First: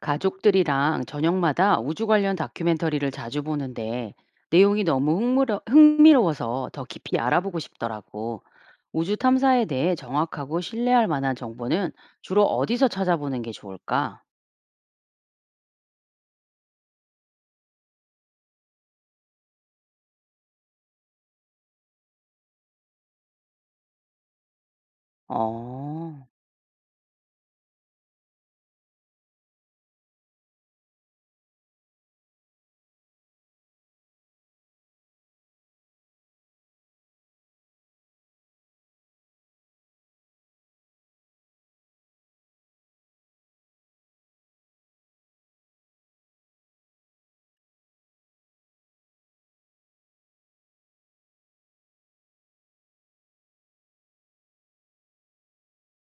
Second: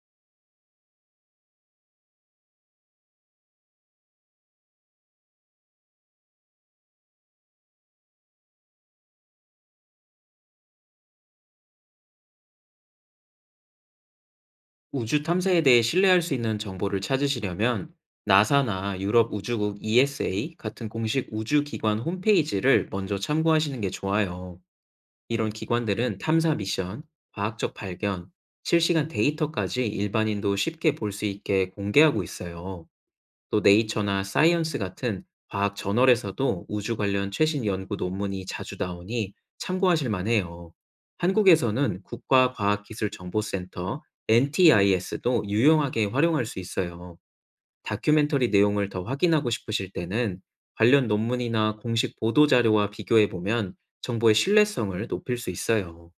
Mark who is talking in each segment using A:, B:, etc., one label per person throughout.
A: 가족들이랑 저녁마다 우주 관련 다큐멘터리를 자주 보는데 내용이 너무 흥미로워서 더 깊이 알아보고 싶더라고. 우주 탐사에 대해 정확하고 신뢰할 만한 정보는 주로 어디서 찾아보는 게 좋을까?
B: 우주 탐사에 대해 신뢰할 수 있는 정보를 찾으시려면 나사나 유럽 우주국 ESA 같은 공식 우주기관 홈페이지를 먼저 참고하시는 게 좋아요. 이런
A: 어,
B: 기관들은 탐사 미션, 과학적 발견, 실시간 데이터까지 일반인도 쉽게 볼 수 있게 공개하고 있어요. 또 네이처나 사이언스 같은 과학 저널에서도 우주 관련 최신 연구 논문이 자주 나오니 참고하실 만해요. 한국에서는 국가과학기술정보센터 NTIS도 유용하게 활용할 수 있어요. 다큐멘터리 내용을 더 확인하고 싶으실 때는 관련 논문이나 공식 보도 자료와 비교해 보면 정보의 신뢰성을 높일 수 있어요.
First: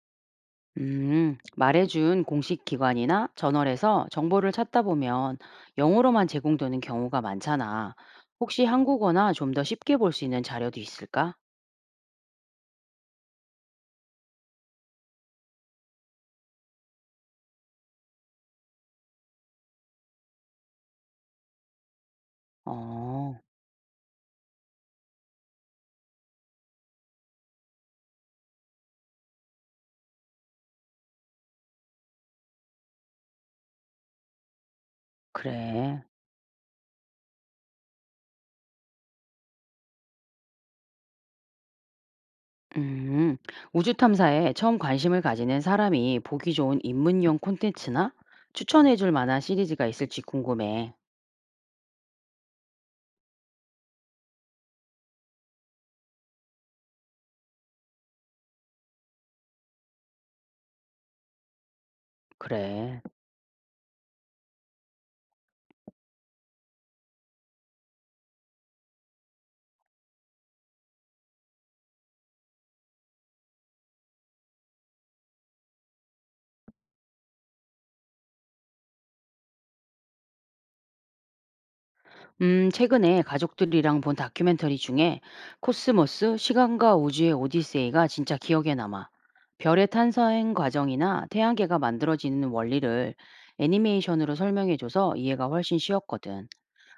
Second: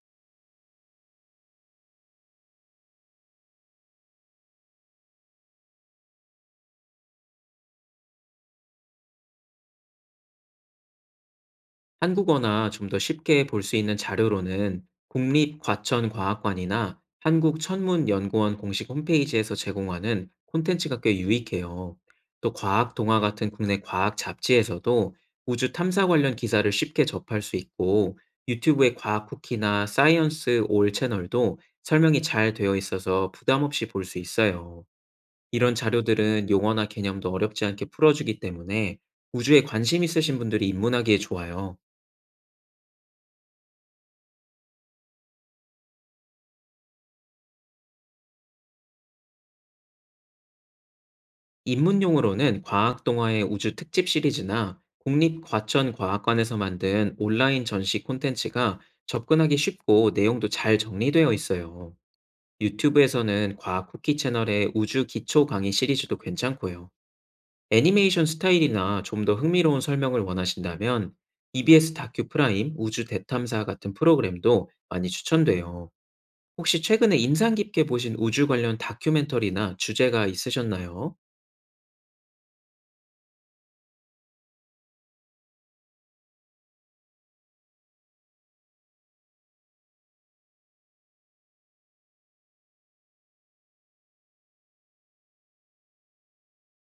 A: 말해준 공식 기관이나 저널에서 정보를 찾다 보면 영어로만 제공되는 경우가 많잖아. 혹시 한국어나 좀 더 쉽게 볼 수 있는 자료도 있을까?
B: 한국어나 좀 더 쉽게 볼 수 있는 자료로는 국립과천과학관이나 한국천문연구원 공식 홈페이지에서 제공하는 콘텐츠가 꽤 유익해요. 또 과학 동화
A: 어,
B: 같은 국내 과학 잡지에서도 우주 탐사 관련 기사를 쉽게 접할 수 있고, 유튜브의 과학 쿠키나 사이언스 올 채널도 설명이 잘 되어 있어서 부담 없이 볼 수 있어요. 이런
A: 그래.
B: 자료들은 용어나 개념도 어렵지 않게 풀어주기 때문에 우주에 관심 있으신 분들이 입문하기에 좋아요.
A: 음, 우주 탐사에 처음 관심을 가지는 사람이 보기 좋은 입문용 콘텐츠나 추천해줄 만한 시리즈가 있을지 궁금해.
B: 입문용으로는 과학 동화의 우주 특집 시리즈나 국립과천과학관에서 만든 온라인 전시 콘텐츠가 접근하기 쉽고 내용도 잘 정리되어 있어요.
A: 그래.
B: 유튜브에서는 과학 쿠키 채널의 우주 기초 강의 시리즈도 괜찮고요. 애니메이션 스타일이나 좀 더 흥미로운 설명을 원하신다면 EBS 다큐 프라임 우주 대탐사 같은 프로그램도 많이 추천돼요. 혹시 최근에 인상 깊게 보신 우주 관련 다큐멘터리나 주제가 있으셨나요?
A: 최근에 가족들이랑 본 다큐멘터리 중에 코스모스, 시간과 우주의 오디세이가 진짜 기억에 남아. 별의 탄생 과정이나 태양계가 만들어지는 원리를 애니메이션으로 설명해줘서 이해가 훨씬 쉬웠거든.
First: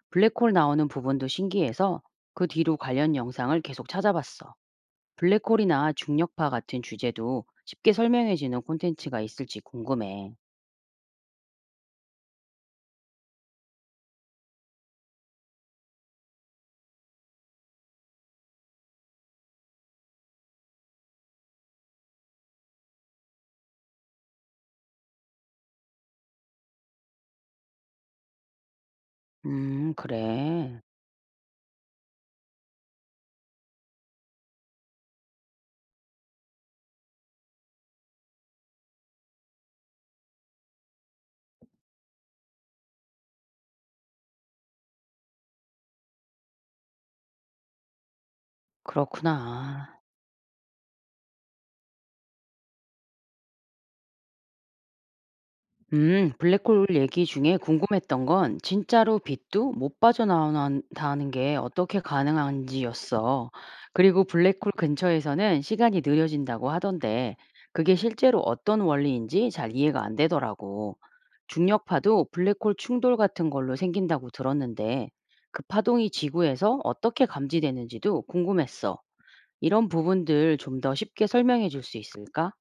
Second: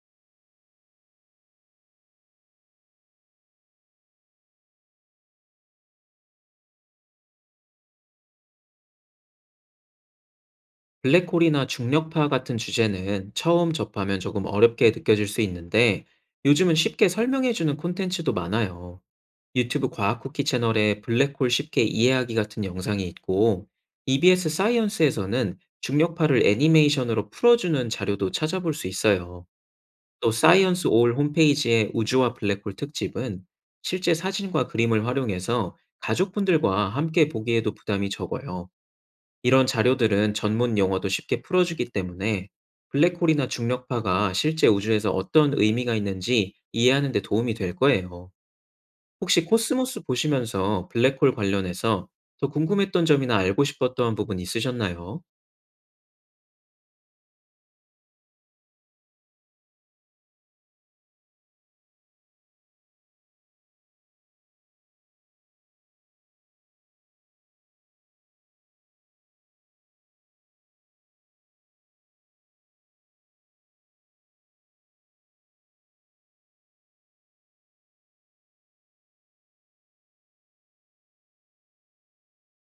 A: 블랙홀 나오는 부분도 신기해서 그 뒤로 관련 영상을 계속 찾아봤어. 블랙홀이나 중력파 같은 주제도 쉽게 설명해주는 콘텐츠가 있을지 궁금해.
B: 블랙홀이나 중력파 같은 주제는 처음 접하면 조금 어렵게 느껴질 수 있는데, 요즘은 쉽게 설명해주는 콘텐츠도 많아요. 유튜브 과학 쿠키 채널에 블랙홀 쉽게 이해하기 같은 영상이 있고, EBS 사이언스에서는 중력파를 애니메이션으로 풀어주는 자료도 찾아볼 수 있어요. 또
A: 그래.
B: 사이언스 올 홈페이지의 우주와 블랙홀 특집은 실제 사진과 그림을 활용해서 가족분들과 함께 보기에도 부담이 적어요. 이런 자료들은 전문 용어도 쉽게 풀어주기 때문에 블랙홀이나 중력파가 실제 우주에서 어떤 의미가 있는지 이해하는 데 도움이 될 거예요. 혹시
A: 그렇구나.
B: 코스모스 보시면서 블랙홀 관련해서 더 궁금했던 점이나 알고 싶었던 부분 있으셨나요?
A: 블랙홀 얘기 중에 궁금했던 건 진짜로 빛도 못 빠져나온다는 게 어떻게 가능한지였어. 그리고 블랙홀 근처에서는 시간이 느려진다고 하던데 그게 실제로 어떤 원리인지 잘 이해가 안 되더라고. 중력파도 블랙홀 충돌 같은 걸로 생긴다고 들었는데 그 파동이 지구에서 어떻게 감지되는지도 궁금했어. 이런 부분들 좀 더 쉽게 설명해 줄 수 있을까?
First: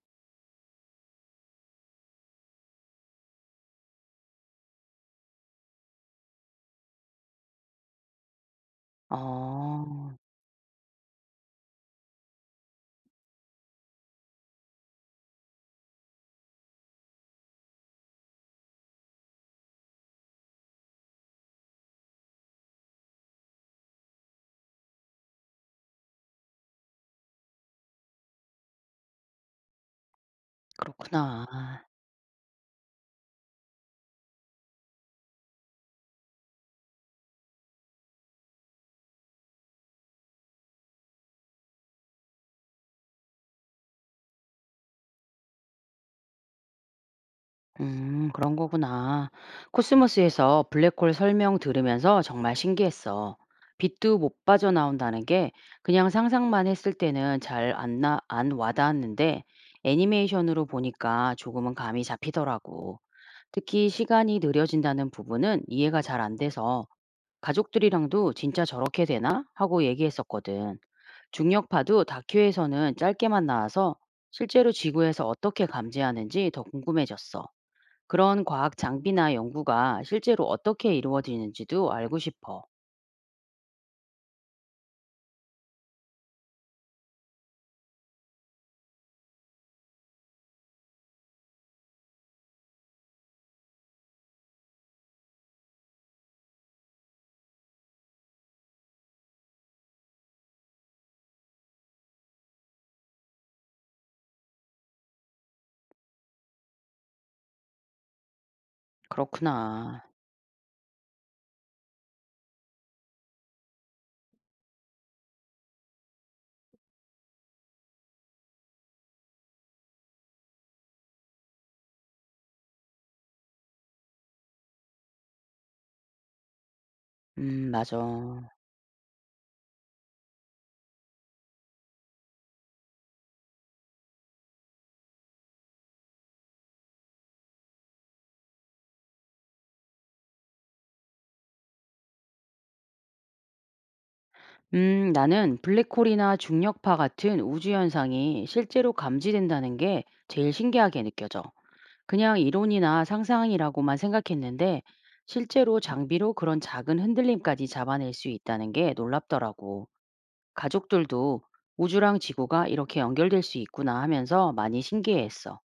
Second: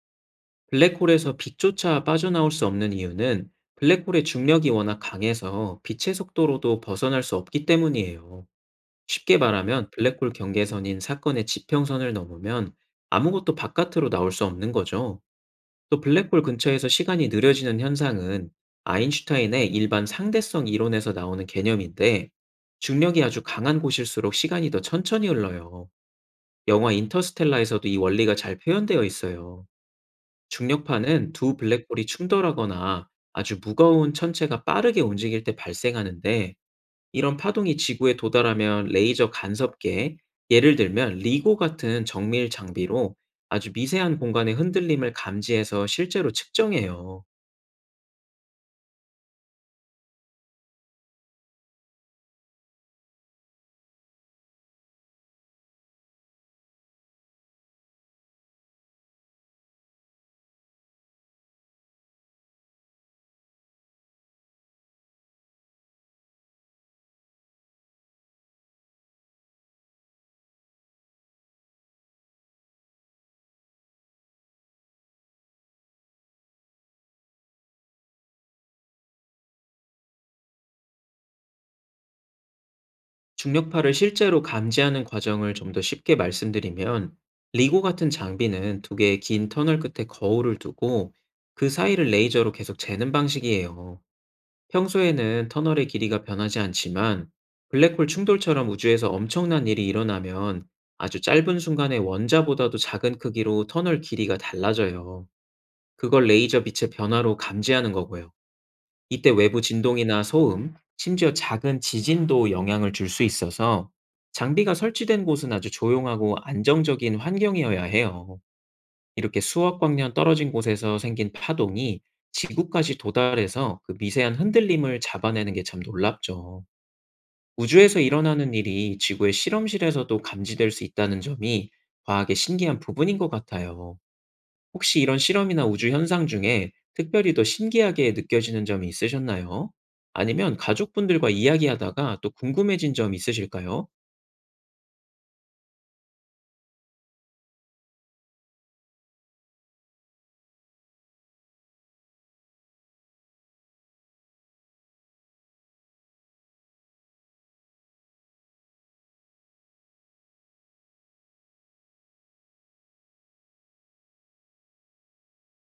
B: 블랙홀에서 빛조차 빠져나올 수 없는 이유는 블랙홀의 중력이 워낙 강해서 빛의 속도로도 벗어날 수 없기 때문이에요. 쉽게 말하면
A: 어,
B: 블랙홀 경계선인 사건의 지평선을 넘으면 아무것도 바깥으로 나올 수 없는 거죠. 또 블랙홀 근처에서 시간이 느려지는 현상은 아인슈타인의 일반 상대성 이론에서 나오는 개념인데, 중력이 아주 강한 곳일수록 시간이 더 천천히 흘러요. 영화 인터스텔라에서도 이 원리가 잘 표현되어 있어요. 중력파는
A: 그렇구나.
B: 두 블랙홀이 충돌하거나 아주 무거운 천체가 빠르게 움직일 때 발생하는데, 이런 파동이 지구에 도달하면 레이저 간섭계, 예를 들면 리고 같은 정밀 장비로 아주 미세한 공간의 흔들림을 감지해서 실제로 측정해요.
A: 그런 거구나. 코스모스에서 블랙홀 설명 들으면서 정말 신기했어. 빛도 못 빠져나온다는 게 그냥 상상만 했을 때는 잘 안 나, 안 와닿았는데 애니메이션으로 보니까 조금은 감이 잡히더라고. 특히 시간이 느려진다는 부분은 이해가 잘 안 돼서 가족들이랑도 진짜 저렇게 되나? 하고 얘기했었거든. 중력파도 다큐에서는 짧게만 나와서 실제로 지구에서 어떻게 감지하는지 더 궁금해졌어. 그런 과학 장비나 연구가 실제로 어떻게 이루어지는지도 알고 싶어.
B: 중력파를 실제로 감지하는 과정을 좀 더 쉽게 말씀드리면, 리고 같은 장비는 두 개의 긴 터널 끝에 거울을 두고 그 사이를 레이저로 계속 재는 방식이에요. 평소에는 터널의 길이가 변하지 않지만, 블랙홀 충돌처럼 우주에서 엄청난 일이 일어나면 아주 짧은 순간에 원자보다도 작은 크기로 터널 길이가 달라져요. 그걸 레이저 빛의 변화로 감지하는 거고요. 이때 외부
A: 그렇구나.
B: 진동이나 소음, 심지어 작은 지진도 영향을 줄 수 있어서 장비가 설치된 곳은 아주 조용하고 안정적인 환경이어야 해요. 이렇게 수억 광년 떨어진 곳에서 생긴 파동이 지구까지 도달해서 그 미세한 흔들림을 잡아내는 게 참 놀랍죠.
A: 맞아.
B: 우주에서 일어나는 일이 지구의 실험실에서도 감지될 수 있다는 점이 과학의 신기한 부분인 것 같아요. 혹시 이런 실험이나 우주 현상 중에 특별히 더 신기하게 느껴지는 점이 있으셨나요? 아니면 가족분들과 이야기하다가 또 궁금해진 점 있으실까요?
A: 나는 블랙홀이나 중력파 같은 우주 현상이 실제로 감지된다는 게 제일 신기하게 느껴져. 그냥 이론이나 상상이라고만 생각했는데 실제로 장비로 그런 작은 흔들림까지 잡아낼 수 있다는 게 놀랍더라고. 가족들도 우주랑 지구가 이렇게 연결될 수 있구나 하면서 많이 신기해했어.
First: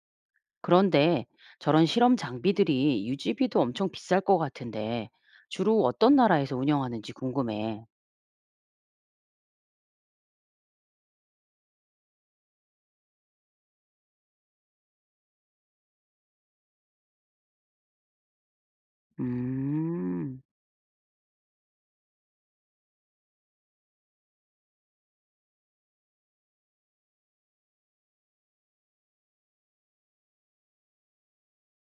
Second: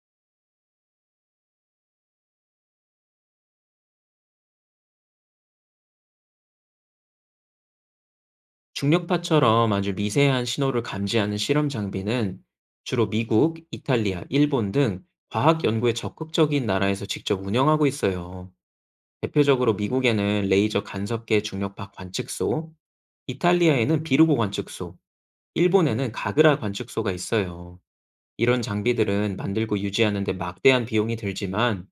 A: 그런데 저런 실험 장비들이 유지비도 엄청 비쌀 것 같은데 주로 어떤 나라에서 운영하는지 궁금해.
B: 중력파처럼 아주 미세한 신호를 감지하는 실험 장비는 주로 미국, 이탈리아, 일본 등 과학 연구에 적극적인 나라에서 직접 운영하고 있어요. 대표적으로
A: 음,
B: 미국에는 레이저 간섭계 중력파 관측소, 이탈리아에는 비루고 관측소, 일본에는 가그라 관측소가 있어요. 이런 장비들은 만들고 유지하는데 막대한 비용이 들지만,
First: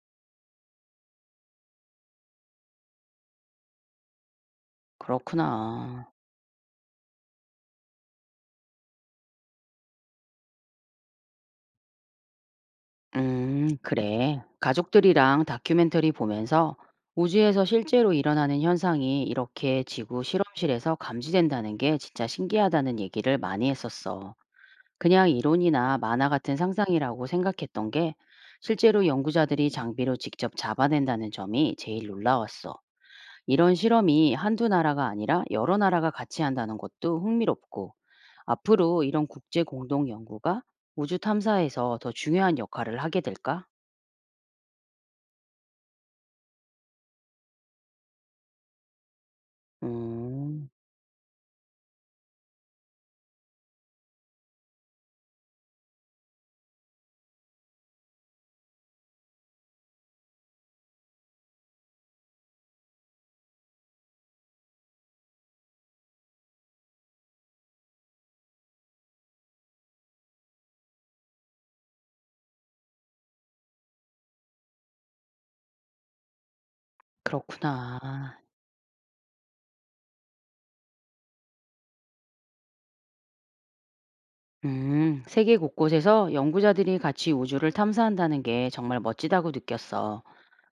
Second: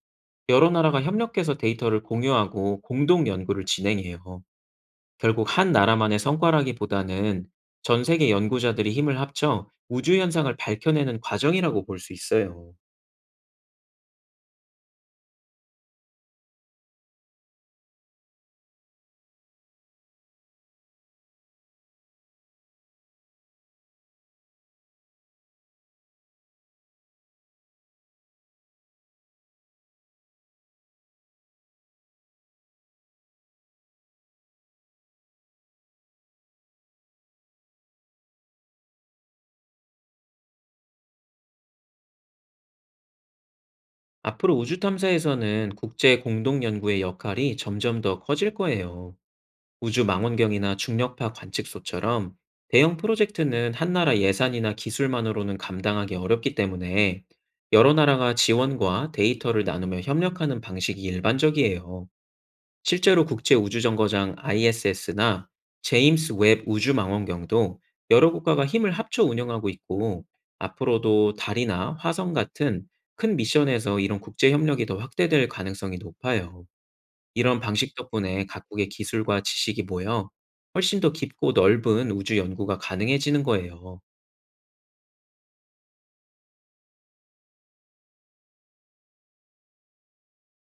B: 여러 나라가 협력해서 데이터를 공유하고 공동 연구를 진행해요. 결국 한
A: 그렇구나.
B: 나라만의 성과라기보다는 전 세계 연구자들이 힘을 합쳐 우주 현상을 밝혀내는 과정이라고 볼 수 있어요.
A: 그래. 가족들이랑 다큐멘터리 보면서 우주에서 실제로 일어나는 현상이 이렇게 지구 실험실에서 감지된다는 게 진짜 신기하다는 얘기를 많이 했었어. 그냥 이론이나 만화 같은 상상이라고 생각했던 게 실제로 연구자들이 장비로 직접 잡아낸다는 점이 제일 놀라웠어. 이런 실험이 한두 나라가 아니라 여러 나라가 같이 한다는 것도 흥미롭고, 앞으로 이런 국제 공동 연구가 우주 탐사에서 더 중요한 역할을 하게 될까?
B: 앞으로 우주 탐사에서는 국제 공동 연구의 역할이 점점 더 커질 거예요. 우주
A: 음,
B: 망원경이나 중력파 관측소처럼 대형 프로젝트는 한 나라 예산이나 기술만으로는 감당하기 어렵기 때문에 여러 나라가 지원과 데이터를 나누며 협력하는 방식이 일반적이에요. 실제로 국제 우주정거장 ISS나 제임스 웹 우주 망원경도 여러 국가가 힘을 합쳐 운영하고 있고, 앞으로도 달이나 화성 같은 큰 미션에서 이런 국제 협력이 더 확대될 가능성이 높아요. 이런 방식
A: 그렇구나.
B: 덕분에 각국의 기술과 지식이 모여 훨씬 더 깊고 넓은 우주 연구가 가능해지는 거예요.
A: 세계 곳곳에서 연구자들이 같이 우주를 탐사한다는 게 정말 멋지다고 느꼈어.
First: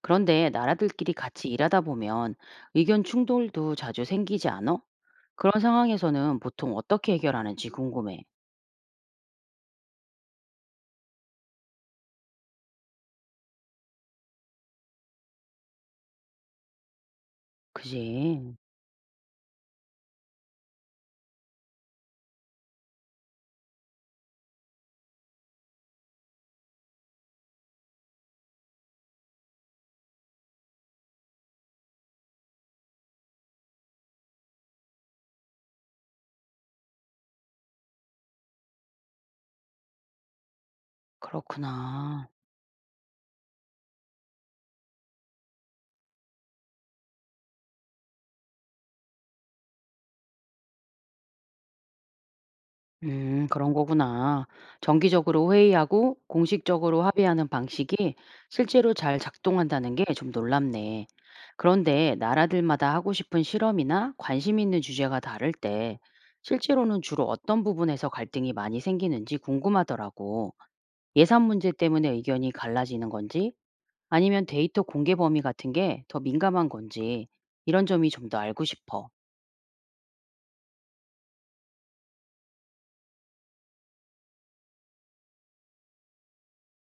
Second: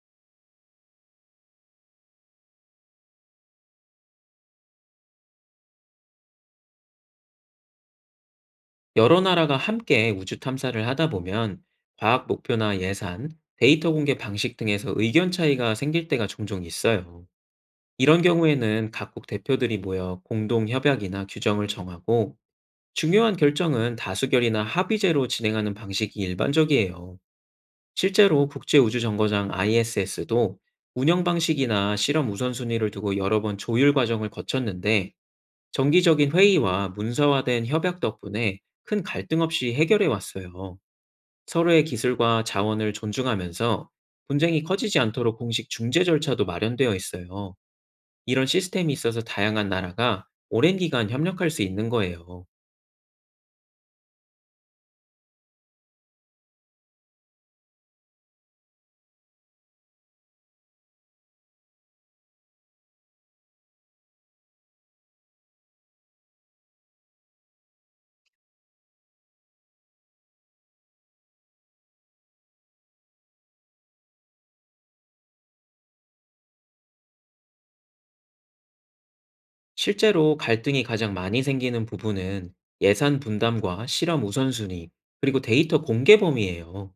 A: 그런데 나라들끼리 같이 일하다 보면 의견 충돌도 자주 생기지 않아? 그런 상황에서는 보통 어떻게 해결하는지 궁금해.
B: 여러 나라가 함께 우주 탐사를 하다 보면 과학 목표나 예산, 데이터 공개 방식 등에서 의견 차이가 생길 때가 종종 있어요. 이런
A: 그지?
B: 경우에는 각국 대표들이 모여 공동 협약이나 규정을 정하고, 중요한 결정은 다수결이나 합의제로 진행하는 방식이 일반적이에요. 실제로 국제우주정거장 ISS도 운영 방식이나 실험 우선순위를 두고 여러 번 조율 과정을 거쳤는데, 정기적인 회의와 문서화된 협약 덕분에 큰 갈등 없이 해결해 왔어요. 서로의
A: 그렇구나.
B: 기술과 자원을 존중하면서 분쟁이 커지지 않도록 공식 중재 절차도 마련되어 있어요. 이런 시스템이 있어서 다양한 나라가 오랜 기간 협력할 수 있는 거예요.
A: 그런 거구나. 정기적으로 회의하고 공식적으로 합의하는 방식이 실제로 잘 작동한다는 게 좀 놀랍네. 그런데 나라들마다 하고 싶은 실험이나 관심 있는 주제가 다를 때 실제로는 주로 어떤 부분에서 갈등이 많이 생기는지 궁금하더라고. 예산 문제 때문에 의견이 갈라지는 건지 아니면 데이터 공개 범위 같은 게 더 민감한 건지 이런 점이 좀 더 알고 싶어.
B: 실제로 갈등이 가장 많이 생기는 부분은 예산 분담과 실험 우선순위, 그리고 데이터 공개 범위예요.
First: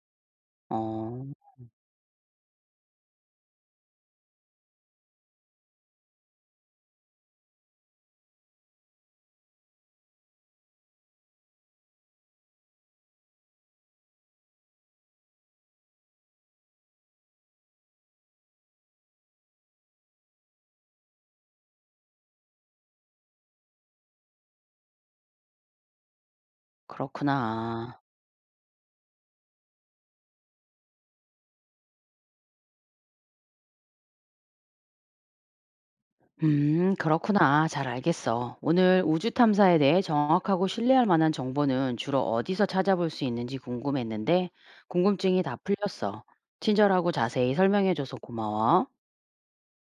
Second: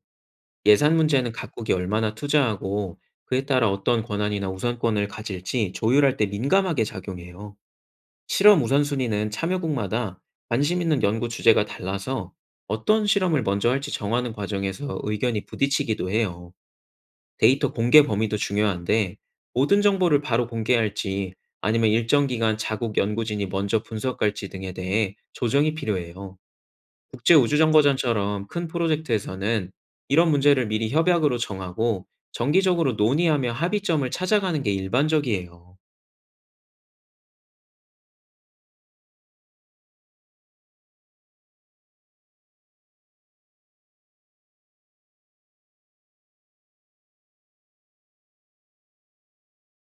B: 예산
A: 어,
B: 문제는 각국이 얼마나 투자하고 그에 따라 어떤 권한이나 우선권을 가질지 조율할 때 민감하게 작용해요. 실험 우선순위는 참여국마다 관심 있는 연구 주제가 달라서 어떤 실험을 먼저 할지 정하는 과정에서 의견이 부딪히기도 해요. 데이터 공개 범위도 중요한데, 모든 정보를 바로 공개할지 아니면 일정 기간 자국 연구진이 먼저 분석할지 등에 대해 조정이 필요해요.
A: 그렇구나.
B: 국제우주정거장처럼 큰 프로젝트에서는 이런 문제를 미리 협약으로 정하고 정기적으로 논의하며 합의점을 찾아가는 게 일반적이에요.
A: 그렇구나. 잘 알겠어. 오늘 우주 탐사에 대해 정확하고 신뢰할 만한 정보는 주로 어디서 찾아볼 수 있는지 궁금했는데, 궁금증이 다 풀렸어. 친절하고 자세히 설명해줘서 고마워.